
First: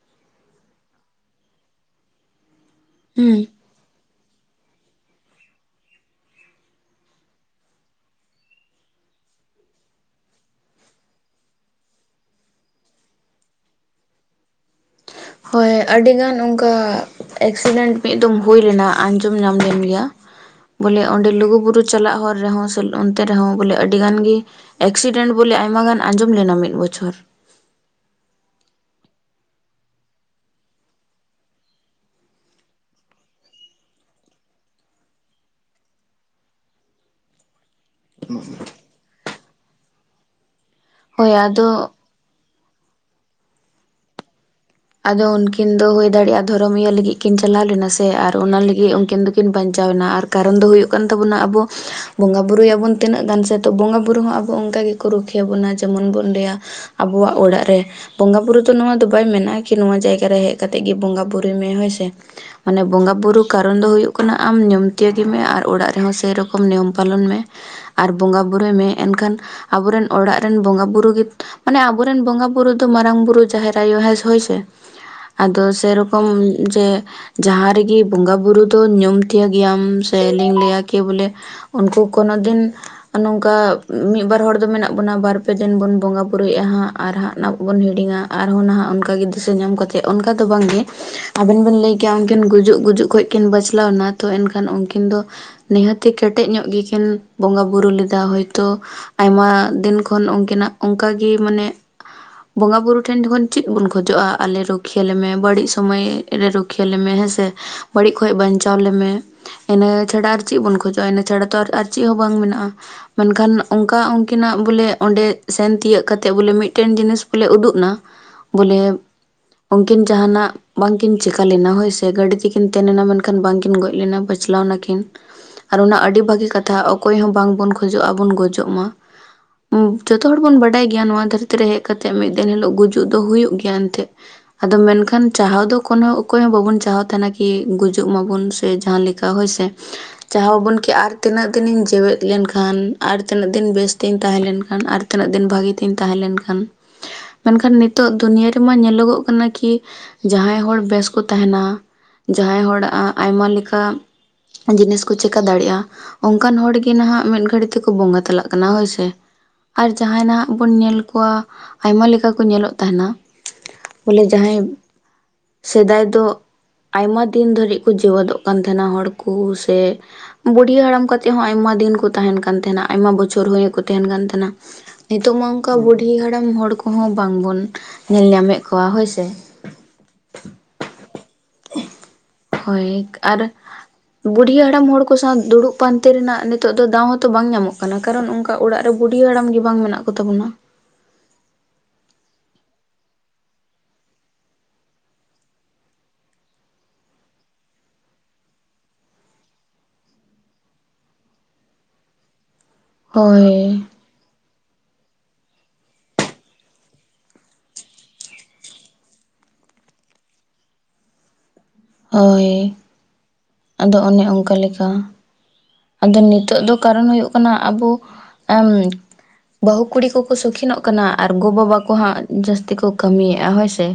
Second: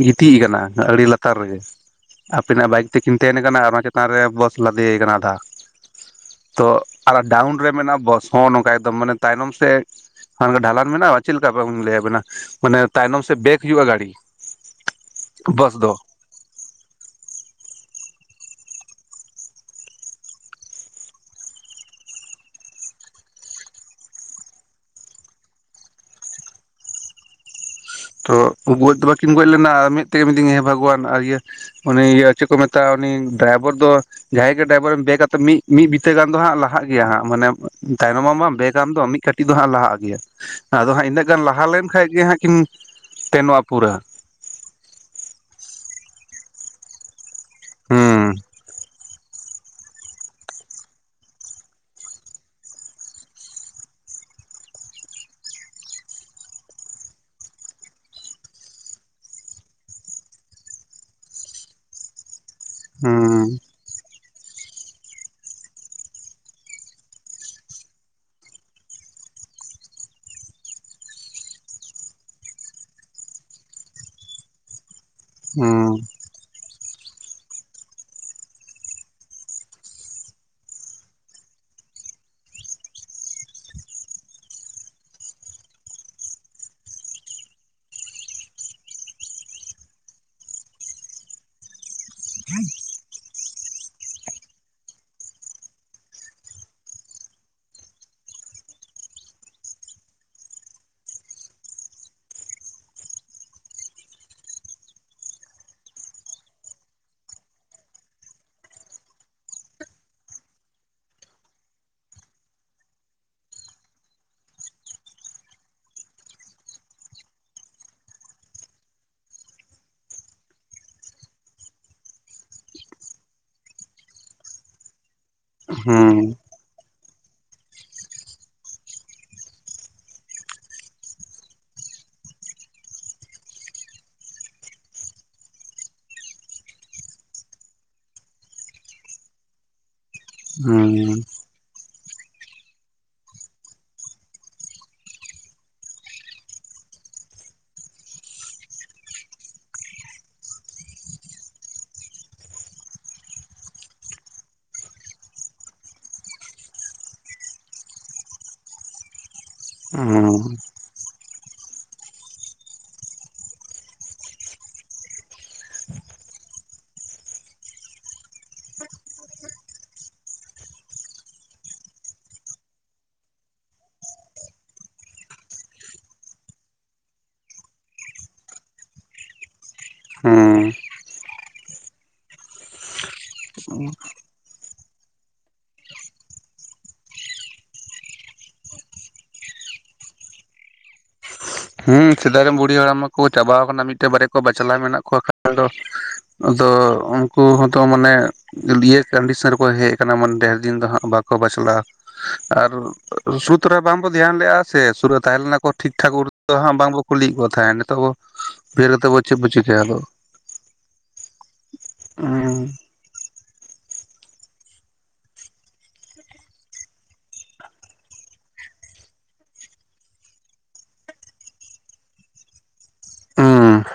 S1: ᱜᱤᱛᱤᱡ ᱟᱠᱟᱱᱟ ᱟᱹᱲᱤ ᱞᱟᱛᱟᱨ ᱨᱮᱜᱮ ᱟᱯᱮᱱᱟᱜ ᱵᱟᱭᱤᱠ ᱛᱤᱠᱤᱱ ᱛᱮᱱ
S2: ᱦᱩᱸ
S1: ᱟᱠᱟᱱᱟ ᱟᱨ ᱚᱱᱟ ᱪᱮᱛᱟᱱ ᱨᱮ ᱵᱚᱥ ᱞᱟᱫᱮ ᱟᱠᱟᱱᱟ ᱟᱫᱷᱟ ᱛᱚ ᱟᱨ ᱰᱟᱣᱩᱱ ᱨᱮ ᱢᱮᱱᱟᱜ-ᱟ ᱵᱚᱥ ᱦᱚᱸ ᱱᱚᱝᱠᱟ ᱮᱠᱫᱚᱢ ᱢᱟᱱᱮ ᱛᱟᱭᱱᱚᱢ ᱥᱮᱫ ᱦᱚᱸ ᱰᱷᱟᱞᱟᱱ ᱢᱮᱱᱟᱜᱼᱟ ᱪᱮᱫ ᱞᱮᱠᱟ ᱞᱟᱹᱭ ᱟᱵᱮᱱᱟ ᱢᱟᱱᱮ ᱛᱟᱭᱱᱚᱢ ᱥᱮ ᱵᱮᱜ ᱼᱼ ᱦᱩᱭᱩᱜᱼᱟ ᱜᱟᱲᱤ ᱾
S2: ᱦᱳᱭ ᱟᱹᱰᱤᱜᱟᱱ ᱚᱱᱠᱟ ᱮᱠᱥᱤᱰᱮᱱᱴ ᱢᱤᱫ ᱫᱚᱢ ᱦᱩᱭ ᱞᱮᱱᱟ ᱟᱸᱡᱚᱢ ᱧᱟᱢ ᱞᱮᱱ ᱜᱮᱭᱟ ᱾ ᱵᱚᱞᱮ ᱚᱸᱰᱮ ᱞᱩᱜᱩᱵᱩᱨᱩ ᱪᱟᱞᱟᱜ ᱦᱚᱨ ᱨᱮᱦᱚᱸ ᱥᱮ ᱚᱱᱛᱮ ᱨᱮᱦᱚᱸ ᱵᱚᱞᱮ ᱟᱹᱰᱤ ᱜᱟᱱ ᱜᱮ ᱮᱠᱥᱤᱰᱮᱱᱴ ᱵᱚᱞᱮ ᱟᱭᱢᱟ ᱜᱟᱱ ᱟᱸᱡᱚᱢ ᱞᱮᱱᱟ ᱢᱤᱫ ᱵᱚᱪᱷᱚᱨ
S1: ᱛᱚ ᱜᱚᱡ ᱫᱚ ᱵᱟᱠᱤᱱ ᱜᱚᱡ ᱞᱮᱱᱟ ᱢᱮᱫ ᱛᱮ ᱢᱤᱛᱟᱹᱧᱟ ᱵᱷᱟᱜᱽᱣᱟᱱᱟ ᱟᱨ ᱤᱭᱟᱹ ᱩᱱᱤ ᱤᱭᱟᱹ ᱪᱮᱫ ᱠᱚ ᱢᱮᱛᱟᱜ-ᱟ ᱩᱱᱤ ᱰᱨᱟᱭᱵᱷᱟᱨ ᱫᱚ ᱡᱟᱦᱟᱸᱭ ᱜᱮ ᱰᱨᱟᱭᱵᱷᱚᱨᱮᱢ ᱫᱮᱠᱟᱛᱮ ᱢᱤᱼᱢᱤᱫ ᱵᱤᱛᱟᱹ ᱜᱟᱱ ᱫᱚ ᱦᱟᱸᱜ ᱞᱟᱦᱟᱜ ᱜᱮᱭᱟ ᱦᱟᱸᱜ ᱢᱟᱱᱮ ᱛᱟᱭᱱᱚᱢ ᱢᱟᱢ ᱢᱟ ᱵᱮᱜ ᱟᱢ ᱫᱚᱢ ᱢᱤᱫ ᱠᱟᱹᱴᱤᱡ ᱫᱚ ᱦᱟᱸᱜ ᱞᱟᱦᱟᱜ ᱟᱹᱜᱩᱭᱟ, ᱟᱫᱚ ᱦᱟᱸᱜ ᱤᱱᱟᱹᱜ
S2: ᱦᱳᱭ
S1: ᱜᱟᱱ ᱞᱟᱦᱟ
S2: ᱟᱫᱚ
S1: ᱞᱮᱱ ᱠᱷᱟᱡ ᱜᱮ ᱦᱟᱸᱜ ᱠᱤᱱ ᱛᱮᱱᱚᱜ-ᱟ ᱯᱩᱨᱟᱹ
S2: ᱟᱫᱚ ᱩᱱᱠᱤᱱ ᱫᱚ ᱦᱩᱭ ᱫᱟᱲᱮᱭᱟᱜᱼᱟ ᱫᱷᱚᱨᱚᱢ ᱤᱭᱟᱹ ᱞᱟᱹᱜᱤᱫ ᱠᱤᱱ ᱪᱟᱞᱟᱣ ᱞᱮᱱᱟ ᱥᱮ
S1: ᱦᱩᱸ
S2: ᱟᱨ ᱚᱱᱟ ᱞᱟᱹᱜᱤᱫ ᱩᱱᱠᱤᱱ ᱫᱚ ᱠᱤᱱ ᱵᱟᱧᱪᱟᱣᱮᱱᱟ ᱟᱨ ᱠᱟᱨᱚᱱ ᱫᱚ ᱦᱩᱭᱩᱜ ᱠᱟᱱ ᱛᱟᱵᱩᱱᱟ ᱟᱵᱩ ᱵᱚᱸᱜᱟᱼᱵᱩᱨᱩᱭᱟᱵᱩᱱ ᱛᱤᱱᱟᱹᱜ ᱜᱟᱱ ᱥᱮ ᱛᱚ ᱵᱚᱸᱜᱟᱵᱩᱨᱩ ᱦᱚᱸ ᱟᱵᱩ ᱚᱱᱠᱟ ᱜᱮᱠᱚ ᱨᱩᱠᱷᱤᱭᱟᱹᱵᱩᱱᱟ ᱡᱮᱢᱚᱱ ᱵᱩᱱ ᱞᱟᱹᱭᱟ ᱟᱵᱩᱣᱟᱜ ᱚᱲᱟᱜ ᱨᱮ ᱵᱚᱸᱜᱟ ᱵᱩᱨᱩ ᱫᱚ ᱱᱚᱣᱟ ᱫᱚ ᱵᱟᱭ ᱢᱮᱱᱟ ᱠᱤ ᱱᱚᱣᱟ ᱡᱟᱭᱜᱟ ᱨᱮ ᱦᱮᱡ ᱠᱟᱛᱮ ᱜᱮ ᱵᱚᱸᱜᱟ ᱵᱩᱨᱩᱭ ᱢᱮ ᱦᱳᱭ ᱥᱮ ᱢᱟᱱᱮ ᱵᱚᱸᱜᱟ ᱵᱩᱨᱩ
S1: ᱦᱩᱸ
S2: ᱠᱟᱨᱚᱱ ᱫᱚ ᱦᱩᱭᱩᱜ ᱟᱢ ᱱᱤᱭᱢ ᱛᱤᱭᱟᱹᱜ ᱢᱮ ᱟᱨ ᱚᱲᱟᱜ ᱨᱮᱦᱚᱸ ᱥᱮ ᱨᱚᱠᱚᱢ ᱱᱤᱭᱚᱢ ᱯᱟᱞᱚᱱ ᱢᱮ ᱟᱨ ᱵᱚᱸᱜᱟ-ᱵᱩᱨᱩᱭ ᱢᱮ ᱮᱱᱠᱷᱟᱱ ᱟᱵᱩᱨᱮᱱ ᱚᱲᱟᱜ ᱨᱮᱱ ᱵᱚᱸᱜᱟ ᱵᱩᱨᱩ ᱜᱮ, ᱢᱟᱱᱮ ᱟᱵᱩᱨᱮᱱ ᱵᱚᱸᱜᱟ ᱵᱩᱨᱩ ᱫᱚ ᱢᱟᱨᱟᱝ ᱵᱩᱨᱩ ᱡᱟᱦᱮᱨ ᱟᱭᱳ ᱦᱮᱸ ᱦᱳᱭ ᱟᱫᱚ
S1: ᱦᱩᱸ
S2: ᱥᱮ ᱨᱚᱠᱚᱢ ᱡᱮ ᱡᱟᱦᱟᱸ ᱨᱮᱜᱤ ᱵᱚᱸᱜᱟ ᱵᱩᱨᱩ ᱫᱚᱢ ᱧᱩᱢ ᱛᱤᱭᱟᱹᱜ ᱜᱮᱭᱟᱢ ᱥᱮ ᱮᱱᱮᱢ ᱞᱟᱹᱭᱟ ᱠᱤ ᱵᱚᱞᱮ ᱩᱱᱠᱩ ᱠᱳᱱᱳ ᱫᱤᱱ ᱟᱨ ᱱᱚᱝᱠᱟ ᱢᱤᱫ ᱵᱟᱨ ᱦᱚᱲ ᱫᱚ ᱢᱮᱱᱟᱜ ᱵᱩᱱᱟ ᱵᱟᱨ ᱯᱮ ᱫᱤᱱ ᱵᱚᱱ ᱵᱚᱸᱜᱟ ᱵᱩᱨᱩᱭᱮᱫᱼᱟ ᱦᱟᱸᱜ ᱟᱨ ᱦᱟᱸᱜ ᱚᱱᱟ ᱠᱚ ᱵᱚᱱ ᱦᱤᱲᱤᱧᱟ ᱟᱨᱦᱚᱸ ᱱᱟᱦᱟᱜ ᱚᱱᱠᱟᱜᱮ ᱥᱮ ᱟᱹᱡᱚᱢ ᱠᱟᱛᱮᱫ ᱚᱱᱠᱟ ᱫᱚ ᱵᱟᱝᱜᱮ ᱟᱵᱩᱱ ᱵᱚᱱ ᱞᱟᱹᱭ ᱠᱮᱭᱟ ᱟᱸᱜᱮᱱ ᱜᱩᱡᱩᱜ ᱜᱩᱡᱩᱜ ᱠᱷᱚᱡ ᱠᱤᱱ ᱵᱟᱪᱞᱟᱣ ᱮᱱᱟ ᱛᱚ ᱮᱱᱠᱷᱟᱱ ᱩᱱᱠᱤᱱ ᱫᱚ ᱱᱤᱦᱟᱹᱛᱤ ᱠᱮᱴᱮᱡ ᱧᱚᱜ ᱜᱮ ᱠᱤᱱ ᱵᱚᱸᱜᱟ ᱵᱩᱨᱩ ᱞᱮᱫᱟ ᱦᱚᱭᱛᱚ ᱟᱭᱢᱟ ᱫᱤᱱ ᱠᱷᱚᱱ ᱩᱱᱠᱤᱱᱟᱜ ᱚᱱᱠᱟᱜᱤ ᱢᱟᱱᱮ ᱵᱚᱸᱜᱟ ᱵᱩᱨᱩ ᱴᱷᱮᱱ ᱡᱚᱠᱷᱚᱱ ᱪᱤᱫ ᱵᱚᱱ ᱠᱷᱚᱡ ᱠᱷᱚᱡᱚᱜᱼᱟ ᱟᱞᱮ ᱨᱩᱠᱷᱤᱭᱟᱹ ᱞᱮᱢᱮ ᱵᱟᱹᱲᱤᱡ ᱥᱚᱢᱚᱭ ᱨᱮ ᱨᱩᱠᱷᱤᱭᱟᱹ ᱞᱮᱢᱮ ᱦᱮᱸᱥᱮ ᱵᱟᱹᱲᱤᱡ ᱠᱷᱚᱡ ᱵᱟᱧᱪᱟᱣ ᱞᱮᱢᱮ ᱤᱱᱟᱹ ᱪᱷᱟᱲᱟ ᱟᱨ ᱪᱤᱫ ᱵᱚᱱ ᱠᱷᱚᱡᱚᱜ-ᱟ ᱤᱱᱟᱹ ᱪᱷᱟᱲᱟ ᱛᱚ ᱟᱨ ᱪᱤᱫ ᱦᱚᱸ ᱵᱟᱝ ᱢᱮᱱᱟᱜ-ᱟ ᱢᱮᱱᱠᱷᱟᱱ ᱚᱱᱠᱟ ᱩᱱᱠᱤᱱᱟᱜ ᱵᱚᱞᱮ ᱚᱸᱰᱮ ᱥᱮᱱ ᱛᱤᱭᱳᱜ ᱠᱟᱛᱮᱜ ᱵᱚᱞᱮ ᱢᱤᱫᱴᱮᱱ ᱡᱤᱱᱤᱥ ᱵᱚᱞᱮ ᱩᱫᱩᱜ ᱮᱱᱟ ᱵᱚᱞᱮ ᱩᱱᱠᱤᱱ ᱡᱟᱦᱟᱱᱟᱜ ᱵᱟᱝᱠᱤᱱ ᱪᱤᱠᱟ ᱞᱮᱱᱟ ᱦᱳᱭᱥᱮ ᱜᱟᱹᱰᱤ ᱛᱮᱠᱤᱱ ᱛᱮᱱᱮᱱᱟ ᱢᱮᱱᱠᱷᱟᱱ ᱵᱟᱝᱠᱤᱱ ᱜᱚᱡ ᱞᱮᱱᱟ ᱵᱟᱪᱞᱟᱣ ᱱᱟᱠᱤᱱ ᱟᱨ ᱚᱱᱟ ᱟᱹᱰᱤ ᱵᱷᱟᱹᱜᱤ ᱠᱟᱛᱷᱟ ᱚᱠᱚᱭ ᱦᱚᱸ ᱵᱟᱝᱵᱚᱱ ᱠᱷᱚᱡᱚᱜᱼᱟᱵᱚᱱ ᱜᱚᱡᱚᱜ ᱢᱟ ᱡᱚᱛᱚ ᱦᱚᱲ ᱵᱩᱱ ᱵᱟᱰᱟᱭ ᱜᱮᱭᱟ ᱱᱚᱣᱟ ᱫᱷᱟᱹᱨᱛᱤ ᱨᱮ ᱦᱮᱡ ᱠᱟᱛᱮᱜ ᱢᱤᱫ ᱫᱤᱱ ᱦᱤᱞᱳᱜ ᱜᱩᱡᱩᱜ ᱫᱚ ᱦᱩᱭᱩᱜ ᱜᱮᱭᱟ ᱮᱱᱛᱮ ᱟᱫᱚ ᱢᱮᱱᱠᱷᱟᱱ ᱪᱟᱦᱟᱣ ᱫᱚ ᱚᱠᱚᱭ ᱦᱚᱸ ᱵᱟᱵᱩᱱ ᱪᱟᱦᱟᱣ ᱛᱟᱦᱮᱱᱟ ᱠᱤ ᱜᱩᱡᱩᱜ ᱢᱟᱵᱩᱱ ᱥᱮ ᱡᱟᱦᱟᱸ ᱠᱟ ᱦᱳᱭ ᱥᱮ ᱪᱟᱦᱟᱣ ᱵᱚᱱ ᱠᱤ ᱟᱨ
S1: ᱦᱩᱸ
S2: ᱛᱤᱱᱟᱹᱜ ᱫᱤᱱᱤᱧ ᱡᱮᱣᱮᱫ ᱞᱮᱱᱠᱷᱟᱱ ᱟᱨ ᱛᱤᱱᱟᱹᱜ ᱫᱤᱱ ᱵᱮᱥ ᱛᱤᱧ ᱛᱟᱦᱮᱸᱞᱮᱱᱠᱷᱟᱱ ᱟᱨ ᱛᱤᱱᱟᱹᱜ ᱫᱤᱱ ᱵᱷᱟᱜᱤ ᱛᱤᱧ ᱛᱟᱦᱮᱸ ᱞᱮᱱᱠᱷᱟᱱ ᱢᱮᱱᱠᱷᱟᱱ ᱱᱤᱛᱚᱜ ᱫᱚ ᱫᱩᱱᱤᱭᱟᱹ ᱨᱮᱢᱟ ᱧᱮᱞᱚᱜᱚᱜ ᱠᱟᱱᱟ ᱠᱤ ᱡᱟᱦᱟᱸᱭ ᱦᱚᱲ ᱵᱮᱥ ᱠᱚ ᱛᱟᱦᱮᱱᱟ ᱡᱟᱦᱟᱸᱭ ᱦᱚᱲ ᱟᱜ ᱟᱭᱢᱟ ᱞᱮᱠᱟ ᱡᱤᱱᱤᱥ ᱠᱚ ᱪᱮᱠᱟ ᱫᱟᱲᱮᱭᱟᱜᱼᱟ ᱾ ᱚᱱᱠᱟᱱ ᱦᱚᱲ ᱜᱮ ᱱᱟᱦᱟᱜ ᱢᱤᱫ ᱜᱷᱟᱹᱲᱤ ᱛᱮᱠᱚ ᱵᱚᱸᱜᱟ ᱛᱟᱞᱟᱜ ᱠᱟᱱᱟ ᱦᱳᱹᱭ ᱥᱮ ᱾ ᱟᱨ
S1: ᱦᱩᱸ
S2: ᱡᱟᱦᱟᱸᱭ ᱱᱟᱦᱟᱜ ᱵᱩᱱ ᱧᱮᱞ ᱠᱚᱣᱟ ᱟᱭᱢᱟ ᱞᱮᱠᱟ ᱠᱚ ᱧᱮᱞᱚᱜ ᱛᱟᱸᱦᱮᱱᱟ ᱾ ᱵᱚᱞᱮ ᱡᱟᱦᱟᱸᱭ ᱥᱮᱸᱫᱟᱭ ᱫᱚ ᱟᱭᱢᱟ ᱫᱤᱱ ᱫᱷᱟᱹᱨᱤᱡ ᱠᱚ ᱡᱮᱣᱮᱫᱚᱜ ᱠᱟᱱ ᱛᱟᱦᱮᱱᱟ ᱦᱚᱲ ᱠᱚ ᱥᱮ ᱾ ᱵᱩᱰᱦᱤ ᱦᱟᱲᱟᱢ ᱠᱟᱛᱮ ᱮᱫ ᱦᱚᱸ ᱟᱭᱢᱟ ᱫᱤᱱ ᱠᱚ ᱛᱟᱦᱮᱱ ᱠᱟᱱ ᱛᱟᱸᱦᱮᱱᱟ ᱟᱭᱢᱟ ᱵᱚᱪᱷᱚᱨ ᱦᱩᱭ ᱠᱚ ᱛᱟᱦᱮᱱ ᱠᱟᱱ ᱛᱟᱸᱦᱮᱱᱟ ᱾ ᱱᱤᱛᱚᱜ ᱢᱟ ᱚᱱᱠᱟ ᱵᱩᱰᱰᱷᱤ ᱦᱟᱲᱟᱢ ᱦᱚᱲ ᱠᱚᱦᱚᱸ ᱵᱟᱝ ᱵᱚᱱ ᱾ ᱧᱮᱞ ᱧᱟᱢᱮᱫ ᱠᱚᱣᱟ ᱦᱳᱹᱭ ᱥᱮ ᱾
S1: ᱦᱩᱸ ᱦᱩᱸ
S2: ᱦᱳᱹᱭ ᱟᱨ ᱾ ᱵᱩᱰᱷᱤ ᱦᱟᱲᱟᱢ ᱦᱚᱲ ᱠᱚ ᱥᱟᱶ ᱫᱩᱲᱩᱵ ᱯᱟᱱᱛᱮ ᱨᱮᱱᱟᱜ ᱱᱤᱛᱚᱜ ᱫᱚ ᱫᱟᱣ ᱦᱚᱸᱛᱚ ᱵᱟᱝ ᱧᱟᱢᱚᱜ ᱠᱟᱱᱟ ᱠᱟᱨᱚᱱ ᱚᱱᱠᱟ ᱚᱱᱠᱟ ᱚᱲᱟᱜ ᱨᱮ ᱵᱩᱰᱰᱷᱤ ᱦᱟᱲᱟᱢ ᱜᱮ ᱵᱟᱝ ᱢᱮᱱᱟᱜ ᱠᱚ ᱛᱟᱵᱚᱱᱟ ᱾
S1: ᱦᱮᱸ ᱥᱮᱫᱟᱭ ᱨᱮᱱ ᱵᱩᱲᱦᱤ ᱦᱟᱲᱟᱢ ᱠᱚ ᱪᱟᱵᱟᱣ ᱠᱟᱱᱟ ᱢᱤᱫ ᱴᱮᱱ ᱵᱟᱨᱭᱟ ᱠᱚ ᱵᱟᱪᱞᱟᱣ ᱢᱮᱱᱟᱜ ᱠᱚᱣᱟ ᱠᱷᱟᱱ ᱫᱚ ᱾ ᱟᱫᱚ ᱩᱱᱠᱩ ᱦᱚᱸᱛᱚ ᱢᱟᱱᱮ ᱾ ᱤᱭᱟᱹ ᱚᱱᱰᱤᱥᱚᱱ ᱨᱮᱠᱚ ᱦᱮᱡ ᱟᱠᱟᱱᱟ ᱢᱟᱱᱮ ᱰᱷᱮᱨ ᱫᱤᱱ ᱫᱚ ᱦᱟᱸᱟᱜ ᱵᱟᱠᱚ ᱵᱟᱪᱞᱟᱜᱼᱟ ᱟᱨ ᱾ ᱥᱩᱫ ᱨᱮ
S2: ᱦᱳᱭ
S1: ᱵᱟᱝ ᱵᱚᱱ ᱫᱷᱮᱭᱟᱱ ᱞᱮᱜᱼᱟ ᱥᱮ ᱥᱩᱨᱟᱹᱜ ᱛᱟᱦᱮᱸ ᱞᱮᱱᱟ ᱠᱚ ᱴᱷᱤᱠ ᱴᱷᱟᱠᱩᱨ ᱸ ᱵᱟᱝ ᱵᱚᱱ ᱠᱩᱞᱤᱭᱮᱫ ᱠᱚ ᱛᱟᱦᱮᱸ ᱱᱤᱛᱚᱜ ᱵᱷᱮᱨ ᱠᱟᱛᱮ ᱮᱫ ᱵᱚᱱ ᱪᱮᱫ ᱵᱚ ᱪᱚ ᱠᱮᱭᱟ ᱟᱫᱚ ᱾
S2: ᱦᱳᱭ [inaudible] ᱟᱫᱚ ᱚᱱᱮ ᱚᱱᱠᱟ ᱞᱮᱠᱟ ᱾ ᱟᱫᱚ ᱱᱤᱛᱚᱜ ᱫᱚ ᱠᱟᱨᱚᱱ ᱦᱩᱭᱩᱜ ᱠᱟᱱᱟ ᱟᱵᱚ ᱾ ᱵᱟᱹᱦᱩ ᱠᱩᱲᱤ ᱠᱚ ᱠᱚ ᱥᱚᱠᱷᱤᱱᱚᱜ ᱠᱟᱱᱟ ᱟᱨ ᱜᱚ ᱵᱟᱵᱟ ᱠᱚ ᱦᱟᱸᱜ ᱡᱟᱹᱥᱛᱤ ᱠᱚ ᱾ ᱠᱟᱹᱢᱤᱭᱮᱫ ᱦᱳᱹᱭ
S1: ᱦᱩᱸ
S2: ᱥᱮ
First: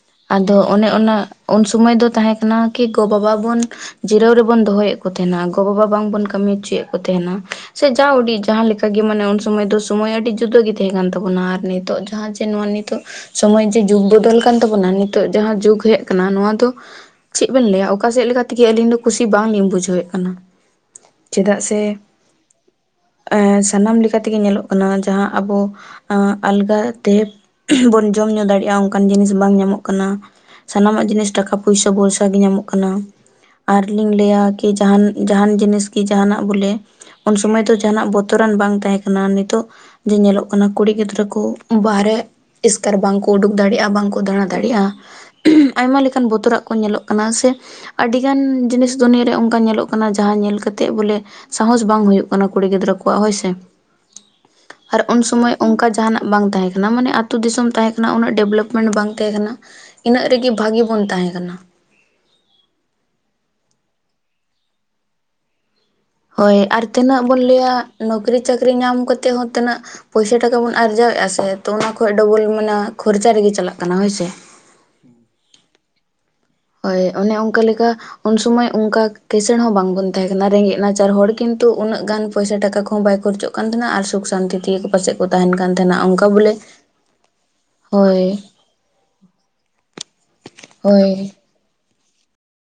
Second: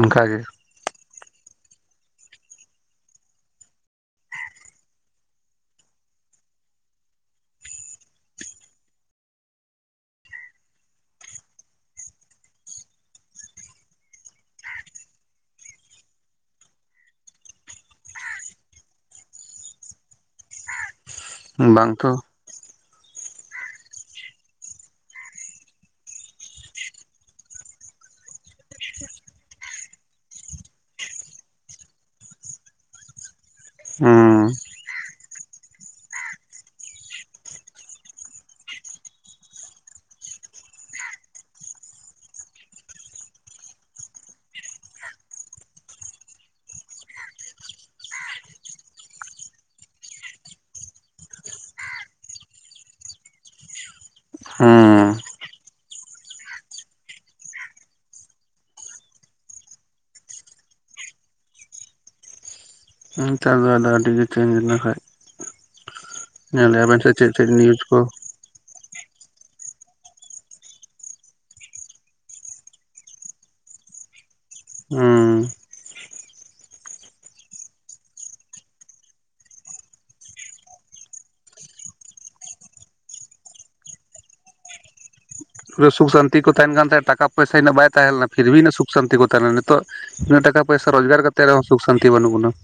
S1: ᱚᱱᱠᱟ ᱜᱮ
S2: ᱟᱫᱚ ᱚᱱᱮ ᱚᱱᱟ ᱾ ᱥᱳᱢᱚᱭ ᱫᱚ ᱛᱟᱦᱮᱸ ᱠᱟᱱᱟ ᱠᱤ ᱜᱚ ᱵᱟᱵᱟ ᱵᱚᱱ ᱾ ᱡᱤᱨᱟᱹᱣ ᱨᱮ ᱵᱚᱱ ᱫᱚᱦᱚᱭ ᱮᱫ ᱠᱚ ᱛᱟᱦᱮᱱ ᱟ ᱜᱚᱼᱵᱟᱵᱟ ᱵᱟᱝ ᱵᱚᱱ ᱠᱟᱹᱢᱤ ᱦᱚᱪᱚᱭ ᱮᱫ ᱠᱚ ᱛᱟᱦᱮᱱ ᱟ ᱾ ᱥᱮ ᱡᱟ ᱩᱰᱤ ᱡᱟᱦᱟᱸ ᱞᱮᱠᱟᱜᱮ ᱢᱟᱱᱮ ᱩᱱ ᱥᱚᱢᱚᱭ ᱡᱟ ᱥᱚᱢᱚᱭ ᱟᱹᱰᱤ ᱡᱩᱫᱟᱹᱜ ᱜᱮ ᱫᱚ ᱦᱮᱸ ᱠᱟᱱ ᱛᱟᱵᱚᱱᱟ ᱟᱨ ᱱᱤᱛᱚᱜ ᱡᱟᱦᱟᱸ ᱡᱮ ᱱᱚᱣᱟ ᱱᱤᱛᱚᱜ ᱾ ᱥᱚᱢᱚᱭ ᱡᱮ ᱡᱩᱜᱽ ᱵᱚᱫᱚᱞ ᱠᱟᱱ ᱛᱟᱵᱚᱱᱟ ᱱᱤᱛᱚᱜ ᱡᱟᱦᱟᱸ ᱡᱩᱜᱽ ᱦᱮᱡ ᱟᱠᱟᱱᱟ ᱱᱚᱣᱟ ᱾ ᱛᱚ ᱪᱮᱫ ᱵᱮᱱ ᱞᱟᱹᱭᱟ ᱚᱠᱟ ᱥᱮᱫ ᱞᱮᱠᱟᱛᱮᱜᱮ ᱟᱹᱞᱤᱧ ᱫᱚ ᱠᱩᱥᱤ ᱵᱟᱝ ᱞᱤᱧ ᱵᱩᱡᱷᱟᱹᱣᱮᱫ ᱠᱟᱱᱟ [inaudible] ᱪᱮᱫᱟᱜ ᱥᱮ
S1: ᱵᱟᱝ
S2: [inaudible]
S1: ᱛᱚ
S2: [unintelligible] ᱥᱟᱱᱟᱢ ᱞᱮᱠᱟᱛᱮᱜᱮ ᱧᱮᱞᱚᱜ ᱠᱟᱱᱟ ᱡᱟᱦᱟᱸ ᱟᱵᱚ [unintelligible] ᱟᱞᱜᱟ [unintelligible] [unintelligible] ᱵᱚᱱ ᱡᱚᱢ ᱧᱩ ᱫᱟᱲᱮᱭᱟᱜᱼᱟ ᱚᱱᱠᱟᱱ ᱡᱤᱱᱤᱥ ᱵᱟᱝ ᱧᱟᱢᱚᱜ ᱠᱟᱱᱟ ᱥᱟᱱᱟᱢᱟᱜ ᱡᱤᱱᱤᱥ ᱾ ᱴᱟᱠᱟ ᱯᱩᱭᱥᱟᱹ ᱵᱷᱚᱨᱥᱟ ᱜᱮ ᱧᱟᱢᱚᱜ ᱠᱟᱱᱟ ᱟᱨᱞᱤᱧ ᱞᱟᱹᱭᱟ
S1: ᱦᱩᱸ
S2: ᱠᱤ ᱡᱟᱦᱟᱱ ᱾ ᱡᱟᱦᱟᱱ ᱡᱤᱱᱤᱥ ᱜᱮ ᱡᱟᱦᱟᱱᱟᱜ ᱵᱚᱞᱮ ᱩᱱ ᱥᱚᱢᱚᱭ ᱫᱚ ᱡᱟᱦᱱᱟᱜ ᱵᱚᱛᱚᱨᱟᱱ ᱵᱟᱝ ᱛᱟᱦᱮᱸ ᱠᱟᱱᱟ ᱱᱤᱛᱚᱜ ᱾ ᱡᱮ ᱧᱮᱞᱚᱜ ᱠᱟᱱᱟ ᱠᱩᱲᱤ ᱜᱤᱫᱽᱨᱟᱹ ᱠᱚ ᱵᱟᱦᱨᱮ ᱾ ᱮᱥᱠᱟᱨ ᱵᱟᱝ ᱠᱚ ᱩᱰᱩᱠ ᱫᱟᱲᱮᱜᱼᱟ ᱵᱟᱝ ᱠᱚ ᱫᱟᱬᱟ ᱫᱟᱲᱮᱜᱼᱟ [unintelligible] ᱟᱭᱢᱟ ᱞᱮᱠᱟ ᱾ ᱠᱟᱱ ᱵᱚᱛᱚᱨᱟᱜ ᱠᱚ ᱧᱮᱞᱚᱜ ᱠᱟᱱᱟ ᱥᱮ ᱾ ᱟᱹᱰᱤᱜᱟᱱ ᱡᱤᱱᱤᱥ ᱫᱩᱱᱤᱭᱟᱹ ᱨᱮ ᱚᱱᱠᱟ ᱧᱮᱞᱚᱜ ᱠᱟᱱᱟ ᱡᱟᱦᱟᱸ ᱧᱮᱞ ᱠᱟᱛᱮᱜ ᱵᱚᱞᱮ ᱾ ᱥᱟᱦᱚᱥ ᱵᱟᱝ ᱦᱩᱭᱩᱜ ᱠᱟᱱᱟ ᱠᱩᱲᱤ ᱜᱤᱫᱽᱨᱟᱹ ᱠᱚᱣᱟᱜ ᱦᱳᱭ ᱥᱮ ᱾
S1: [unintelligible]
S2: ᱟᱨ ᱩᱱ ᱥᱚᱢᱚᱭ ᱚᱱᱠᱟ ᱡᱟᱦᱟᱱᱟᱜ ᱵᱟᱝ ᱛᱟᱦᱮᱸ ᱠᱟᱱᱟ ᱢᱟᱱᱮ ᱟᱛᱳ ᱫᱤᱥᱚᱢ ᱛᱟᱦᱮᱸ ᱠᱟᱱᱟ ᱩᱱᱟᱹᱜ ᱰᱮᱵᱷᱞᱚᱯᱢᱮᱱᱴ ᱵᱟᱝ ᱛᱟᱦᱮᱸ ᱠᱟᱱᱟ ᱾ ᱤᱱᱟᱹᱜ ᱨᱮᱜᱮ ᱵᱷᱟᱹᱜᱤ ᱵᱚᱱ ᱛᱟᱦᱮᱸ ᱠᱟᱱᱟ ᱾
S1: [unintelligible] ᱪᱟᱥ ᱵᱟᱥ ᱫᱚ ᱟᱹᱰᱤᱜᱮ ᱪᱮᱧᱡᱽ ᱦᱩᱭ ᱞᱮᱱᱠᱷᱟᱡ
S2: ᱦᱳᱭ ᱟᱨ
S1: ᱥᱮ
S2: ᱛᱤᱱᱟᱹᱜ
S1: ᱪᱮᱫ
S2: ᱵᱚᱱ
S1: ᱪᱮᱫ
S2: ᱞᱟᱹᱭᱟ
S1: ᱱᱤᱭᱩᱡᱽ ᱠᱚ
S2: ᱱᱚᱠᱨᱤ ᱪᱟᱹᱠᱨᱤ ᱧᱟᱢ ᱠᱟᱛᱮ ᱦᱚᱸ ᱛᱤᱱᱟᱹᱜ ᱾ ᱯᱩᱭᱥᱟᱹ ᱴᱟᱠᱟ ᱵᱚᱱ ᱟᱨᱡᱟᱣᱮᱫᱼᱟ ᱥᱮ ᱛᱚ ᱚᱱᱟ ᱠᱷᱚᱡ ᱰᱚᱵᱚᱞ ᱢᱟᱱᱮ ᱠᱷᱚᱨᱪᱟ ᱨᱮᱜᱮ ᱪᱟᱞᱟᱜ ᱠᱟᱱᱟ ᱦᱳᱭ ᱥᱮ ᱾
S1: ᱦᱩᱸ
S2: ᱦᱳᱭ ᱚᱱᱮ ᱚᱱᱠᱟ ᱞᱮᱠᱟ ᱾ ᱩᱱᱥᱚᱢᱚᱭ ᱚᱱᱠᱟ ᱠᱤᱥᱟᱹᱬ ᱦᱚᱸ ᱵᱟᱝ ᱵᱚᱱ ᱛᱟᱦᱮᱸ ᱠᱟᱱᱟ ᱨᱮᱸᱜᱮᱡ ᱱᱟᱪᱟᱨ ᱦᱚᱲ ᱠᱤᱱᱛᱩ ᱩᱱᱟᱹᱜ ᱜᱟᱱ ᱯᱩᱭᱥᱟᱹ ᱴᱟᱠᱟ ᱠᱚᱦᱚᱸ ᱵᱟᱭ ᱠᱷᱚᱨᱪᱚᱜ ᱠᱟᱱ ᱛᱟᱦᱮᱱᱟ ᱟᱨ ᱥᱩᱠ ᱥᱟᱱᱛᱤ ᱛᱮᱜᱮ ᱠᱚ ᱯᱟᱥᱮ ᱾
S1: ᱯᱩᱨᱟᱹ ᱥᱩᱠ ᱥᱟᱱᱛᱤ ᱠᱚ ᱛᱟᱦᱮᱱ ᱠᱟᱱ ᱛᱟᱦᱮᱱᱟ ᱴᱟᱠᱟ ᱯᱩᱭᱥᱟᱹ ᱤᱱᱟᱹᱜ ᱵᱟᱭ
S2: ᱦᱳᱭ
S1: ᱛᱟᱦᱮᱞᱮᱱᱟ ᱯᱷᱤᱨ ᱵᱷᱤ ᱤᱱᱟᱹᱜ ᱥᱩᱠ ᱥᱟᱱᱛᱤ ᱠᱚ ᱛᱟᱦᱮᱱᱟ ᱱᱤᱛᱚᱜ ᱩᱱᱟᱹᱜ ᱴᱟᱠᱟ ᱯᱚᱭᱥᱟ
S2: ᱦᱳᱭ
S1: ᱨᱳᱡᱽᱜᱟᱨ ᱠᱟᱛᱮ ᱨᱮᱦᱚᱸ ᱥᱩᱠ ᱥᱟᱱᱛᱤ ᱵᱟᱹᱱᱩᱜ ᱵᱚᱱᱟ ᱾